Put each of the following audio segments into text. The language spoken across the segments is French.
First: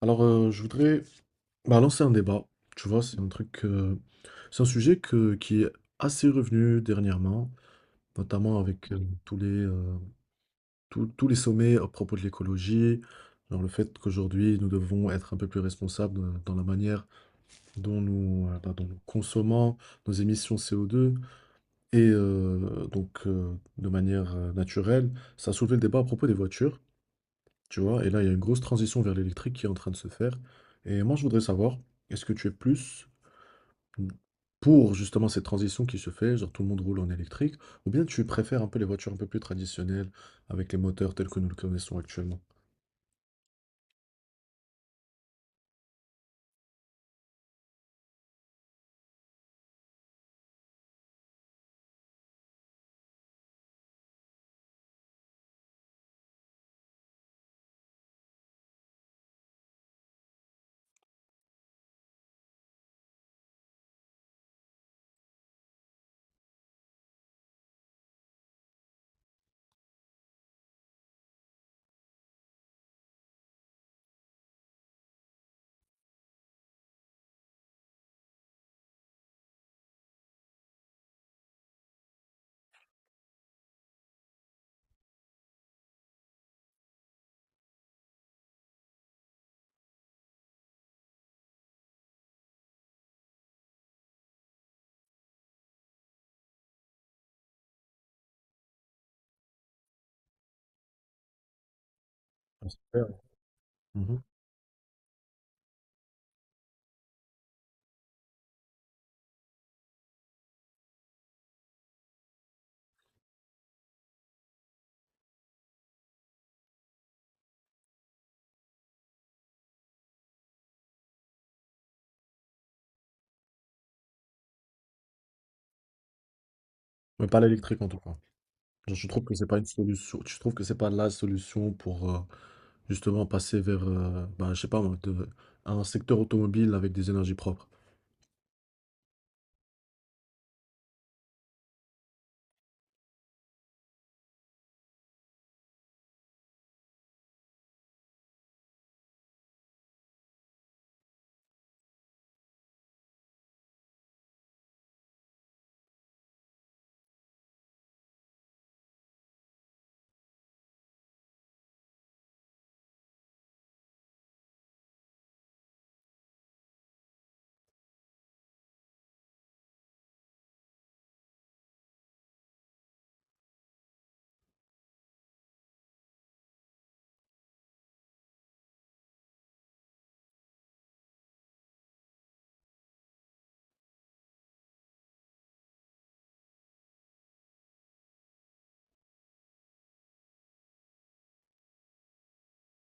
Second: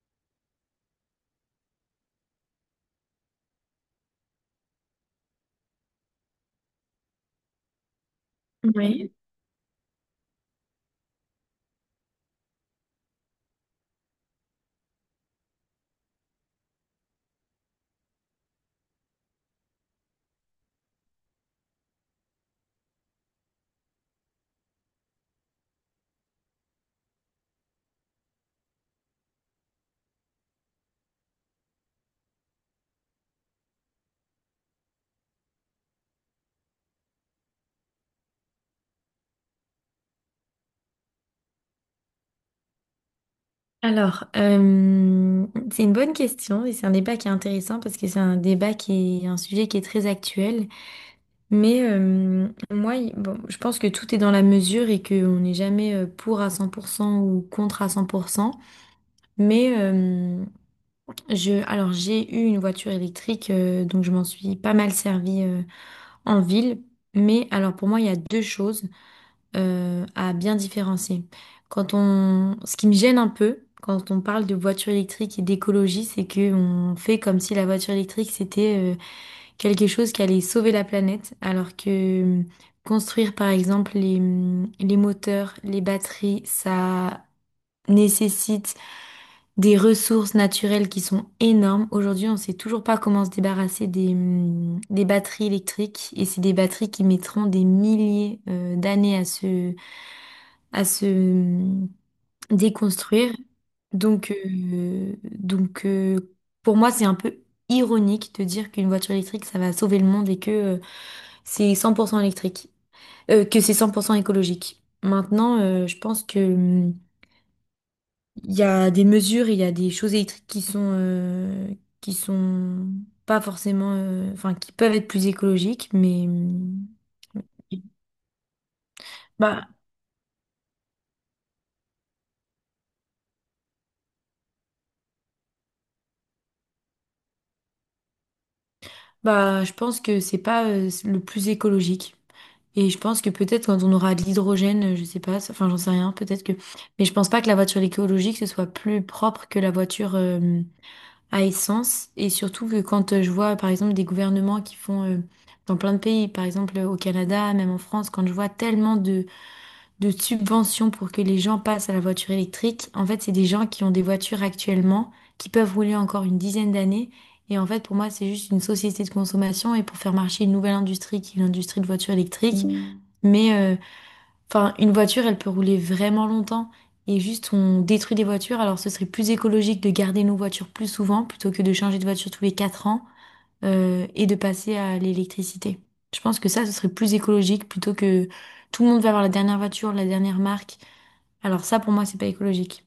Alors, je voudrais bah, lancer un débat. Tu vois, c'est un sujet qui est assez revenu dernièrement, notamment avec Oui. tous les, tous tous les sommets à propos de l'écologie, genre le fait qu'aujourd'hui nous devons être un peu plus responsables dans la manière dont nous consommons nos émissions CO2 et donc de manière naturelle. Ça a soulevé le débat à propos des voitures. Tu vois, et là, il y a une grosse transition vers l'électrique qui est en train de se faire. Et moi, je voudrais savoir, est-ce que tu es plus pour justement cette transition qui se fait, genre tout le monde roule en électrique, ou bien tu préfères un peu les voitures un peu plus traditionnelles avec les moteurs tels que nous le connaissons actuellement? Alors, euh, c'est une bonne question et c'est un débat qui est intéressant parce que c'est un débat qui est un sujet qui est très actuel. Moi, bon, je pense que tout est dans la mesure et qu'on n'est jamais pour à 100% ou contre à 100%. Mais euh, j'ai eu une voiture électrique, donc je m'en suis pas mal servie en ville. Mais alors, pour moi, il y a deux choses, à bien différencier. Ce qui me gêne un peu quand on parle de voiture électrique et d'écologie, c'est que on fait comme si la voiture électrique c'était quelque chose qui allait sauver la planète, alors que construire par exemple les moteurs, les batteries, ça nécessite des ressources naturelles qui sont énormes. Aujourd'hui, on ne sait toujours pas comment se débarrasser des batteries électriques et c'est des batteries qui mettront des milliers d'années à se à se euh, Ah, super. déconstruire. Mhm. Donc, euh, donc euh, pour moi, c'est un peu ironique de dire qu'une voiture électrique, ça va sauver le monde et que c'est 100% électrique, que c'est 100% écologique. Maintenant, je pense que il y a des mesures, il y a des choses électriques qui sont qui sont pas forcément, enfin, qui peuvent être plus écologiques, mais Mais pas l'électrique en tout cas. Genre, je trouve que c'est pas une bah, solution. Je trouve que c'est pas la solution pour justement passer vers, bah, je sais pas moi, un secteur automobile avec des énergies propres. Je pense que c'est pas le plus écologique. Et je pense que peut-être quand on aura de l'hydrogène, je sais pas, enfin j'en sais rien, peut-être que. Mais je pense pas que la voiture écologique ce soit plus propre que la voiture à essence. Et surtout que quand je vois par exemple des gouvernements qui font dans plein de pays, par exemple au Canada, même en France, quand je vois tellement de subventions pour que les gens passent à la voiture électrique. En fait, c'est des gens qui ont des voitures actuellement, qui peuvent rouler encore une dizaine d'années. Et en fait, pour moi, c'est juste une société de consommation et pour faire marcher une nouvelle industrie qui est l'industrie de voitures électriques. Mm. Mais euh, enfin, une voiture, elle peut rouler vraiment longtemps. Et juste, on détruit des voitures. Alors, ce serait plus écologique de garder nos voitures plus souvent plutôt que de changer de voiture tous les 4 ans et de passer à l'électricité. Je pense que ça, ce serait plus écologique plutôt que tout le monde va avoir la dernière voiture, la dernière marque. Alors ça, pour moi, c'est pas écologique.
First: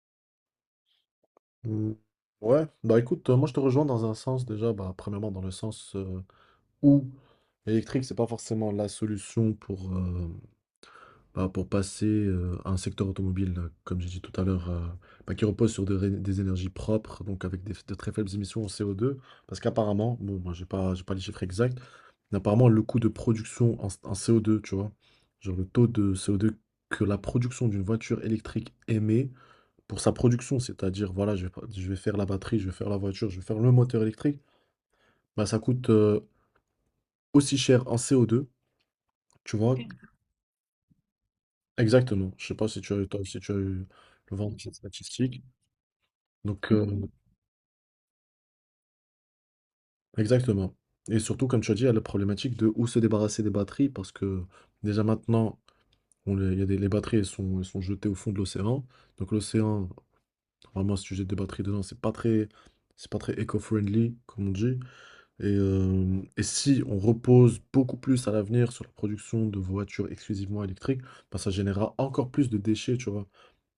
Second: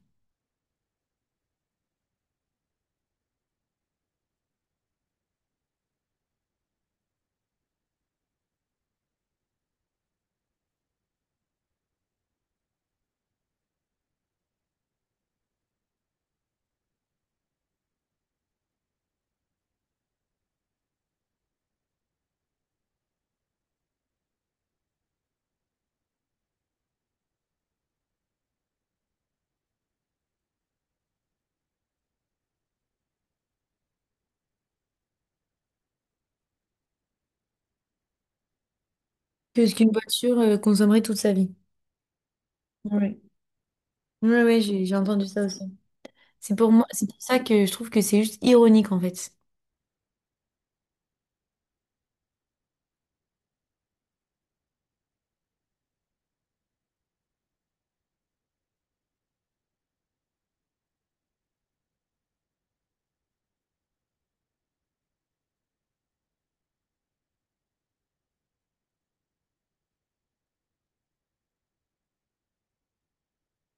Mm. Ouais, bah écoute, moi je te rejoins dans un sens déjà, bah, premièrement dans le sens où l'électrique, c'est pas forcément la solution pour, bah, pour passer à un secteur automobile, comme j'ai dit tout à l'heure, bah, qui repose sur des énergies propres, donc avec de très faibles émissions en CO2, parce qu'apparemment, bon, moi j'ai pas les chiffres exacts, mais apparemment le coût de production en CO2, tu vois, genre le taux de CO2 que la production d'une voiture électrique émet, pour sa production, c'est-à-dire voilà, je vais pas je vais faire la batterie, je vais faire la voiture, je vais faire le moteur électrique, bah, ça coûte, aussi cher en CO2, tu Que vois? ce OK. qu'une voiture consommerait toute sa vie. Exactement, je sais pas Oui, si tu as eu oui, le vent de oui, cette j'ai entendu statistique, ça aussi. C'est pour donc moi, c'est pour ça que je trouve que c'est juste ironique en fait. exactement et surtout comme tu as dit, il y a la problématique de où se débarrasser des batteries parce que déjà maintenant, on les il y a des les batteries, elles sont jetées au fond de l'océan, donc l'océan, normalement si tu jettes des batteries dedans, c'est pas très éco-friendly comme on dit. Et si on repose beaucoup plus à l'avenir sur la production de voitures exclusivement électriques, ben, ça générera encore plus de déchets, tu vois.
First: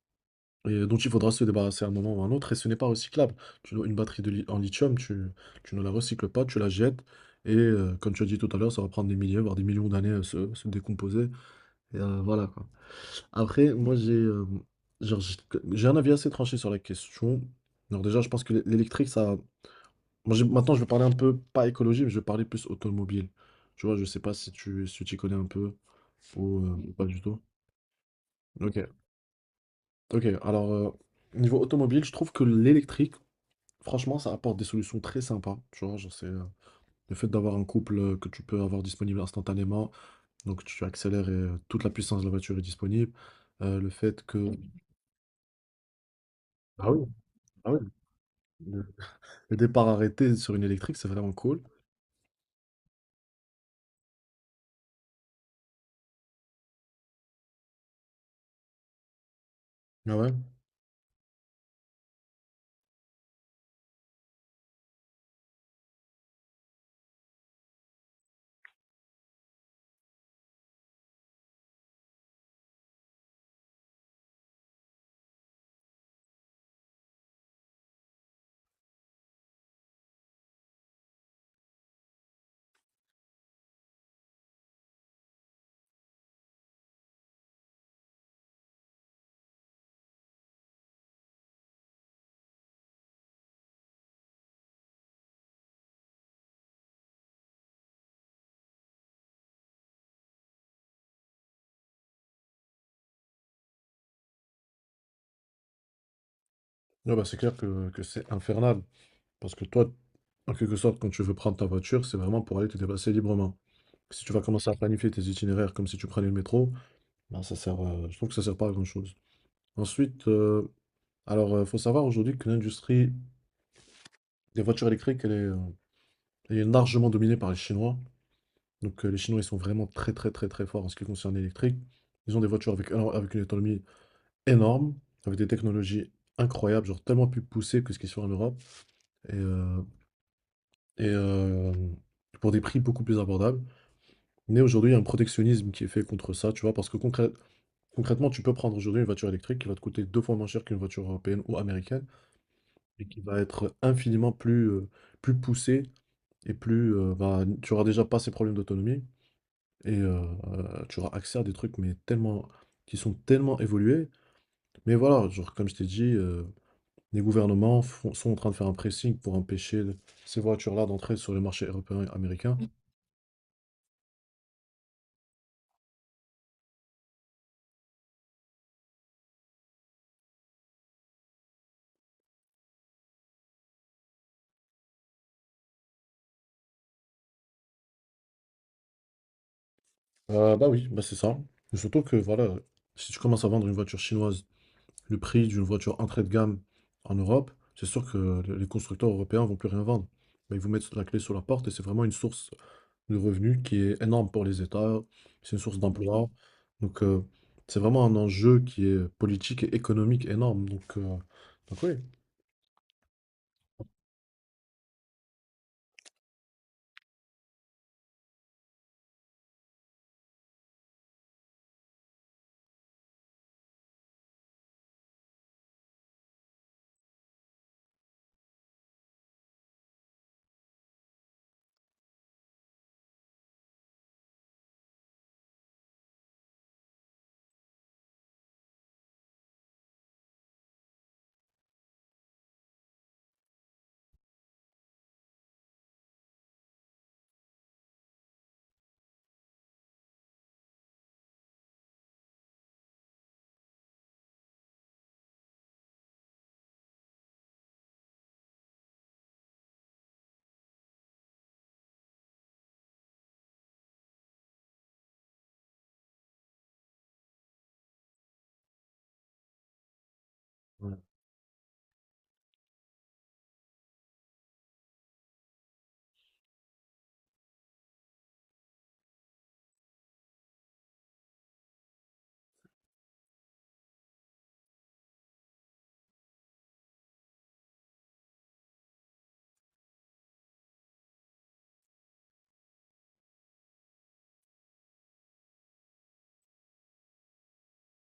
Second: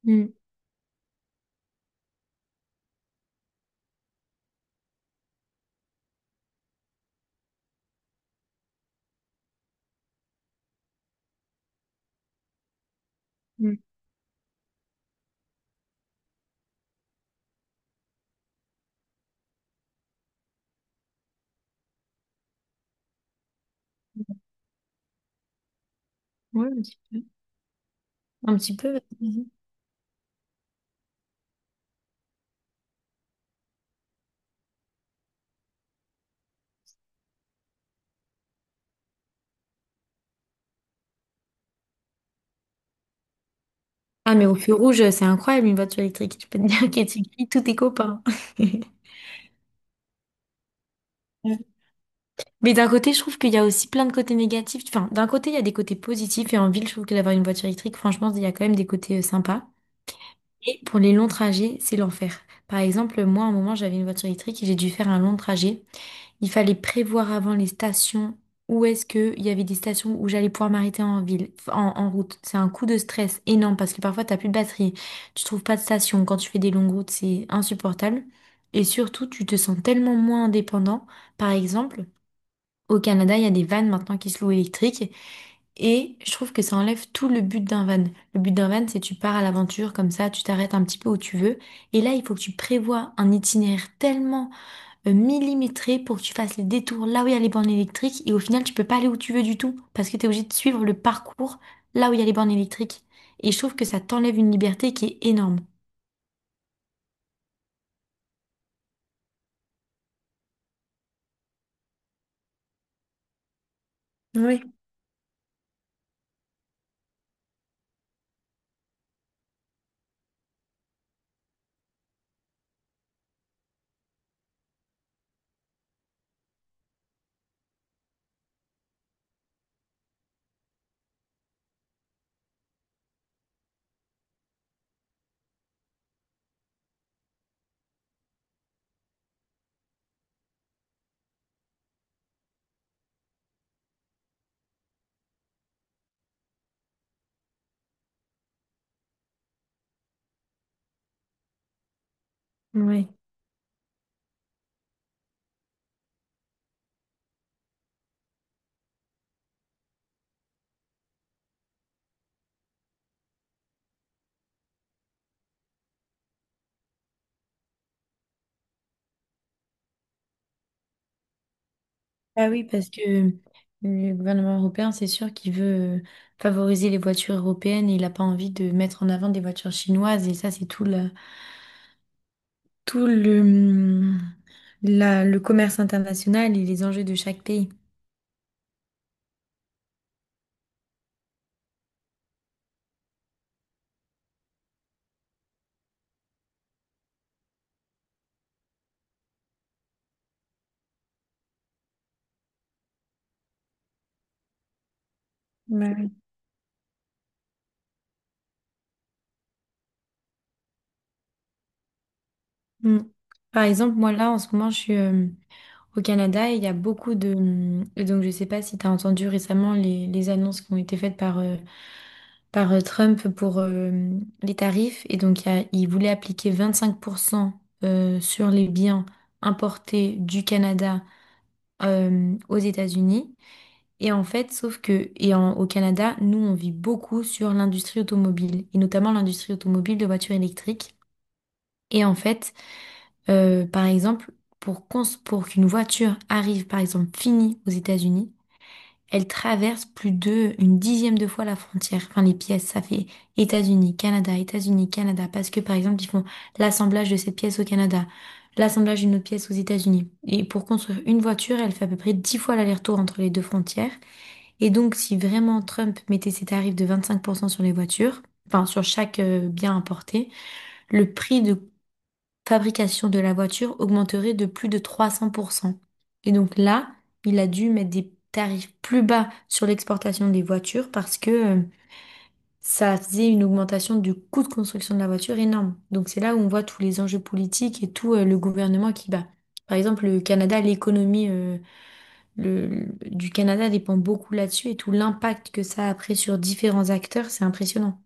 Mm, Et dont il faudra se débarrasser à un moment ou à un autre, et ce n'est pas recyclable. Une batterie en lithium, tu ne la recycles pas, tu la jettes, et comme tu as dit tout à l'heure, ça va prendre des milliers, voire des millions d'années à se décomposer. Et voilà, quoi. Après, mm. moi, j'ai genre, j'ai un avis assez tranché sur la question. Alors déjà, je pense que l'électrique, ça, moi, maintenant, je vais parler un peu, pas écologie, mais je vais parler plus automobile. Tu vois, je sais pas si tu y connais un peu ou Ouais, un petit pas du peu. tout. Un petit Ok. peu. Ok, alors, niveau automobile, je trouve que l'électrique, franchement, ça apporte des solutions très sympas. Tu vois, genre, c'est le fait d'avoir un couple que tu peux avoir disponible instantanément. Donc, tu accélères et toute la puissance de la voiture est disponible. Le fait Ah, que. mais au feu rouge, c'est incroyable une voiture électrique. Tu peux te dire Ah oui, qu'elle t'écrit tous ah tes oui. copains. Le le départ arrêté sur une électrique, c'est vraiment cool. Mais d'un côté, je trouve qu'il y a aussi plein de côtés négatifs. Enfin, d'un côté, il y a des côtés positifs et en ville, je trouve que d'avoir une voiture électrique, franchement, il y a quand même des côtés sympas. Ah ouais. Et pour les longs trajets, c'est l'enfer. Par exemple, moi, à un moment, j'avais une voiture électrique et j'ai dû faire un long trajet. Il fallait prévoir avant les stations où est-ce qu'il y avait des stations où j'allais pouvoir m'arrêter en ville, en route. C'est un coup de stress énorme parce que parfois, t'as plus de batterie, tu trouves pas de station. Quand tu fais des longues routes, c'est insupportable. Et surtout, tu te sens tellement moins indépendant. Par exemple, au Canada, il y a des vannes maintenant qui se louent électriques. Et je trouve que ça enlève tout le but d'un van. Le but d'un van, c'est tu pars à l'aventure comme ça, tu t'arrêtes un petit peu où tu veux. Et là, il faut que tu prévois un itinéraire tellement millimétré pour que tu fasses les détours là où il y a les bornes électriques. Et au final, tu peux pas aller où tu veux du tout parce que tu es obligé de suivre le parcours là où il y a les bornes électriques. Et je trouve que ça t'enlève une liberté qui est énorme. Ouais, bah, c'est clair que c'est infernal. Parce que toi, en quelque sorte, quand tu veux prendre ta voiture, c'est vraiment pour aller te déplacer librement. Si tu vas Oui, commencer à planifier tes itinéraires comme si tu prenais le métro, ben ça sert, je trouve que ça sert pas à grand-chose. Ensuite, alors, il faut savoir aujourd'hui que l'industrie des voitures électriques, elle est largement dominée par les Chinois. Donc, les Chinois, ils sont vraiment très, très, très, très forts en ce qui concerne l'électrique. Ils ont des voitures alors, avec une autonomie énorme, avec des technologies incroyables, genre tellement plus poussées que ce qu'ils font en Europe. Et, euh, et pour des prix beaucoup plus abordables. Mais aujourd'hui, il y a un protectionnisme qui est fait contre ça, tu vois, parce que concrètement, tu peux prendre aujourd'hui une voiture électrique qui va te coûter deux fois moins cher qu'une voiture européenne ou américaine, et oui. qui va être infiniment plus, plus poussée, et plus, bah, tu auras déjà pas ces problèmes d'autonomie, et tu auras accès à des trucs mais tellement, qui sont tellement évolués. Mais voilà, genre, comme je t'ai dit, les gouvernements sont en train de faire un pressing pour empêcher ces voitures-là d'entrer sur le marché européen et Bah américain. oui, parce que le gouvernement européen, c'est sûr qu'il veut favoriser les voitures européennes et il n'a pas envie de mettre en avant des voitures chinoises. Et ça, c'est tout, tout le, hum, le commerce international et les enjeux de chaque pays. Bah oui, bah c'est ça. Et surtout que voilà, si tu commences à vendre une voiture chinoise, le prix d'une voiture entrée de gamme en Europe, c'est sûr que les constructeurs européens vont plus rien vendre. Bah, ils vous mettent la clé sur la porte et c'est vraiment une source de revenus qui est énorme pour les États, c'est une source Ouais. d'emploi. Donc c'est vraiment un enjeu qui est politique et économique énorme. Donc oui. Mm. Par exemple, moi là, en ce moment, je suis au Canada et il y a beaucoup et donc, je sais pas si tu as entendu récemment les annonces qui ont été faites par Trump pour les tarifs. Et donc, il voulait appliquer 25% sur les biens importés du Canada aux États-Unis. Et en fait, sauf que, au Canada, nous, on vit beaucoup sur l'industrie automobile, et notamment l'industrie automobile de voitures électriques. Et en fait, par exemple, pour qu'une voiture arrive, par exemple, finie aux États-Unis, elle traverse plus de une dixième de fois la frontière. Enfin, les pièces, ça fait États-Unis, Canada, États-Unis, Canada. Parce que, par exemple, ils font l'assemblage de cette pièce au Canada, l'assemblage d'une autre pièce aux États-Unis. Et pour construire une voiture, elle fait à peu près 10 fois l'aller-retour entre les deux frontières. Et donc, si vraiment Trump mettait ses tarifs de 25% sur les voitures, enfin, sur chaque bien importé, Ouais. le prix de fabrication de la voiture augmenterait de plus de 300%. Et donc là, il a dû mettre des tarifs plus bas sur l'exportation des voitures parce que ça faisait une augmentation du coût de construction de la voiture énorme. Donc c'est là où on voit tous les enjeux politiques et tout le gouvernement qui bat. Par exemple, le Canada, l'économie du Canada dépend beaucoup là-dessus et tout l'impact que ça a après sur différents acteurs, c'est impressionnant.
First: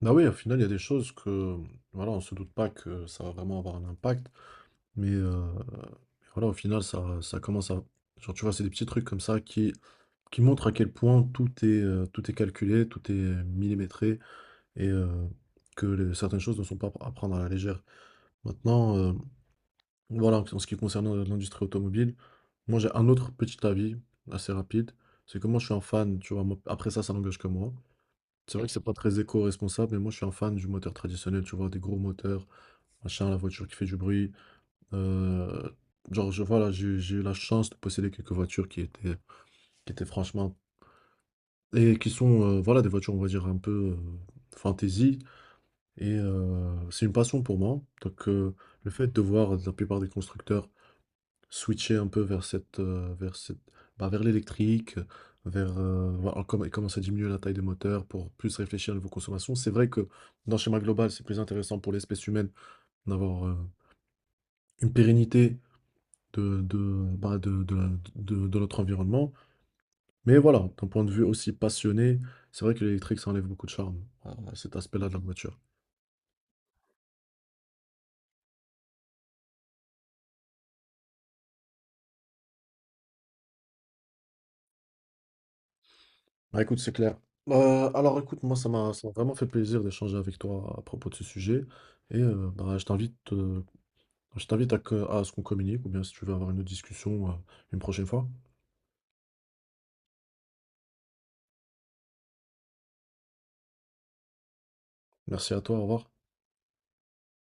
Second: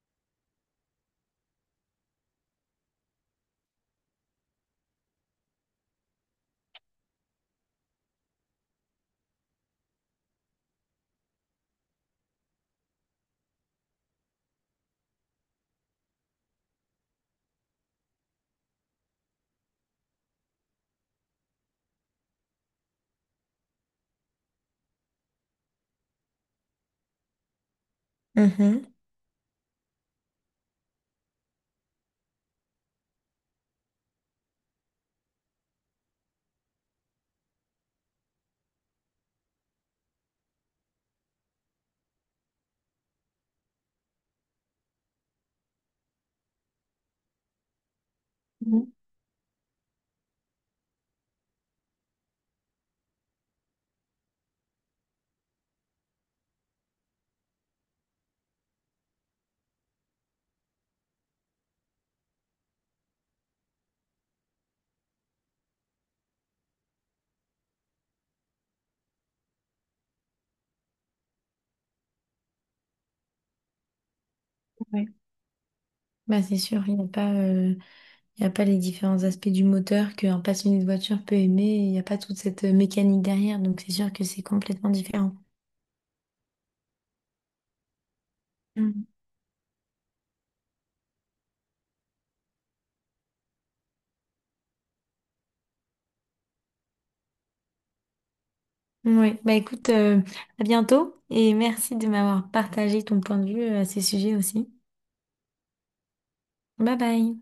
Bah oui, au final, il y a des choses que voilà, on se doute pas que ça va vraiment avoir un impact. Mais, heu, mais voilà, au final, ça commence à genre, tu vois, c'est des petits trucs comme ça qui montrent à quel point tout est calculé, tout est millimétré et que les certaines choses ne sont pas à prendre à la légère. Maintenant, voilà, en ce qui concerne, l'industrie automobile, moi, j'ai un autre petit avis assez rapide. C'est que moi, je suis un fan, tu vois? Moi, après ça, ça n'engage que moi. C'est vrai que c'est pas Mhm. très éco-responsable, mais moi, je suis un fan du moteur traditionnel, tu vois? Des gros moteurs, machin, la voiture qui fait du bruit, Heu, genre, je voilà, j'ai eu la chance de posséder quelques voitures qui étaient franchement et qui sont, voilà, des voitures, on va dire, un peu, fantaisie et c'est une passion pour moi. Donc le fait de voir la plupart des constructeurs switcher un peu vers cette bah, vers l'électrique, vers, voilà, comme commencer à diminuer la taille des moteurs pour plus réfléchir à niveau consommation. C'est vrai que, dans le schéma global, c'est plus intéressant pour l'espèce humaine d'avoir, une pérennité de, bah, de, la- de notre environnement. Mais voilà, d'un point de vue aussi passionné, c'est vrai que l'électrique, ça enlève beaucoup de charme à cet Ouais. aspect-là de la voiture. Bah, c'est sûr, Il n'y a pas les différents aspects du moteur qu'un passionné de voiture peut aimer. Il n'y a pas toute cette mécanique derrière. Donc, c'est sûr que c'est complètement différent. Bah écoute, c'est clair. Alors écoute, moi, ça m'a vraiment fait plaisir d'échanger avec toi à propos de ce sujet. Et bah, je t'invite à ce qu'on communique, ou bien si tu veux avoir une autre discussion une prochaine fois. Oui, bah écoute, à bientôt et merci de m'avoir partagé ton point de vue à ces sujets aussi. Merci à toi, au revoir. Bye bye.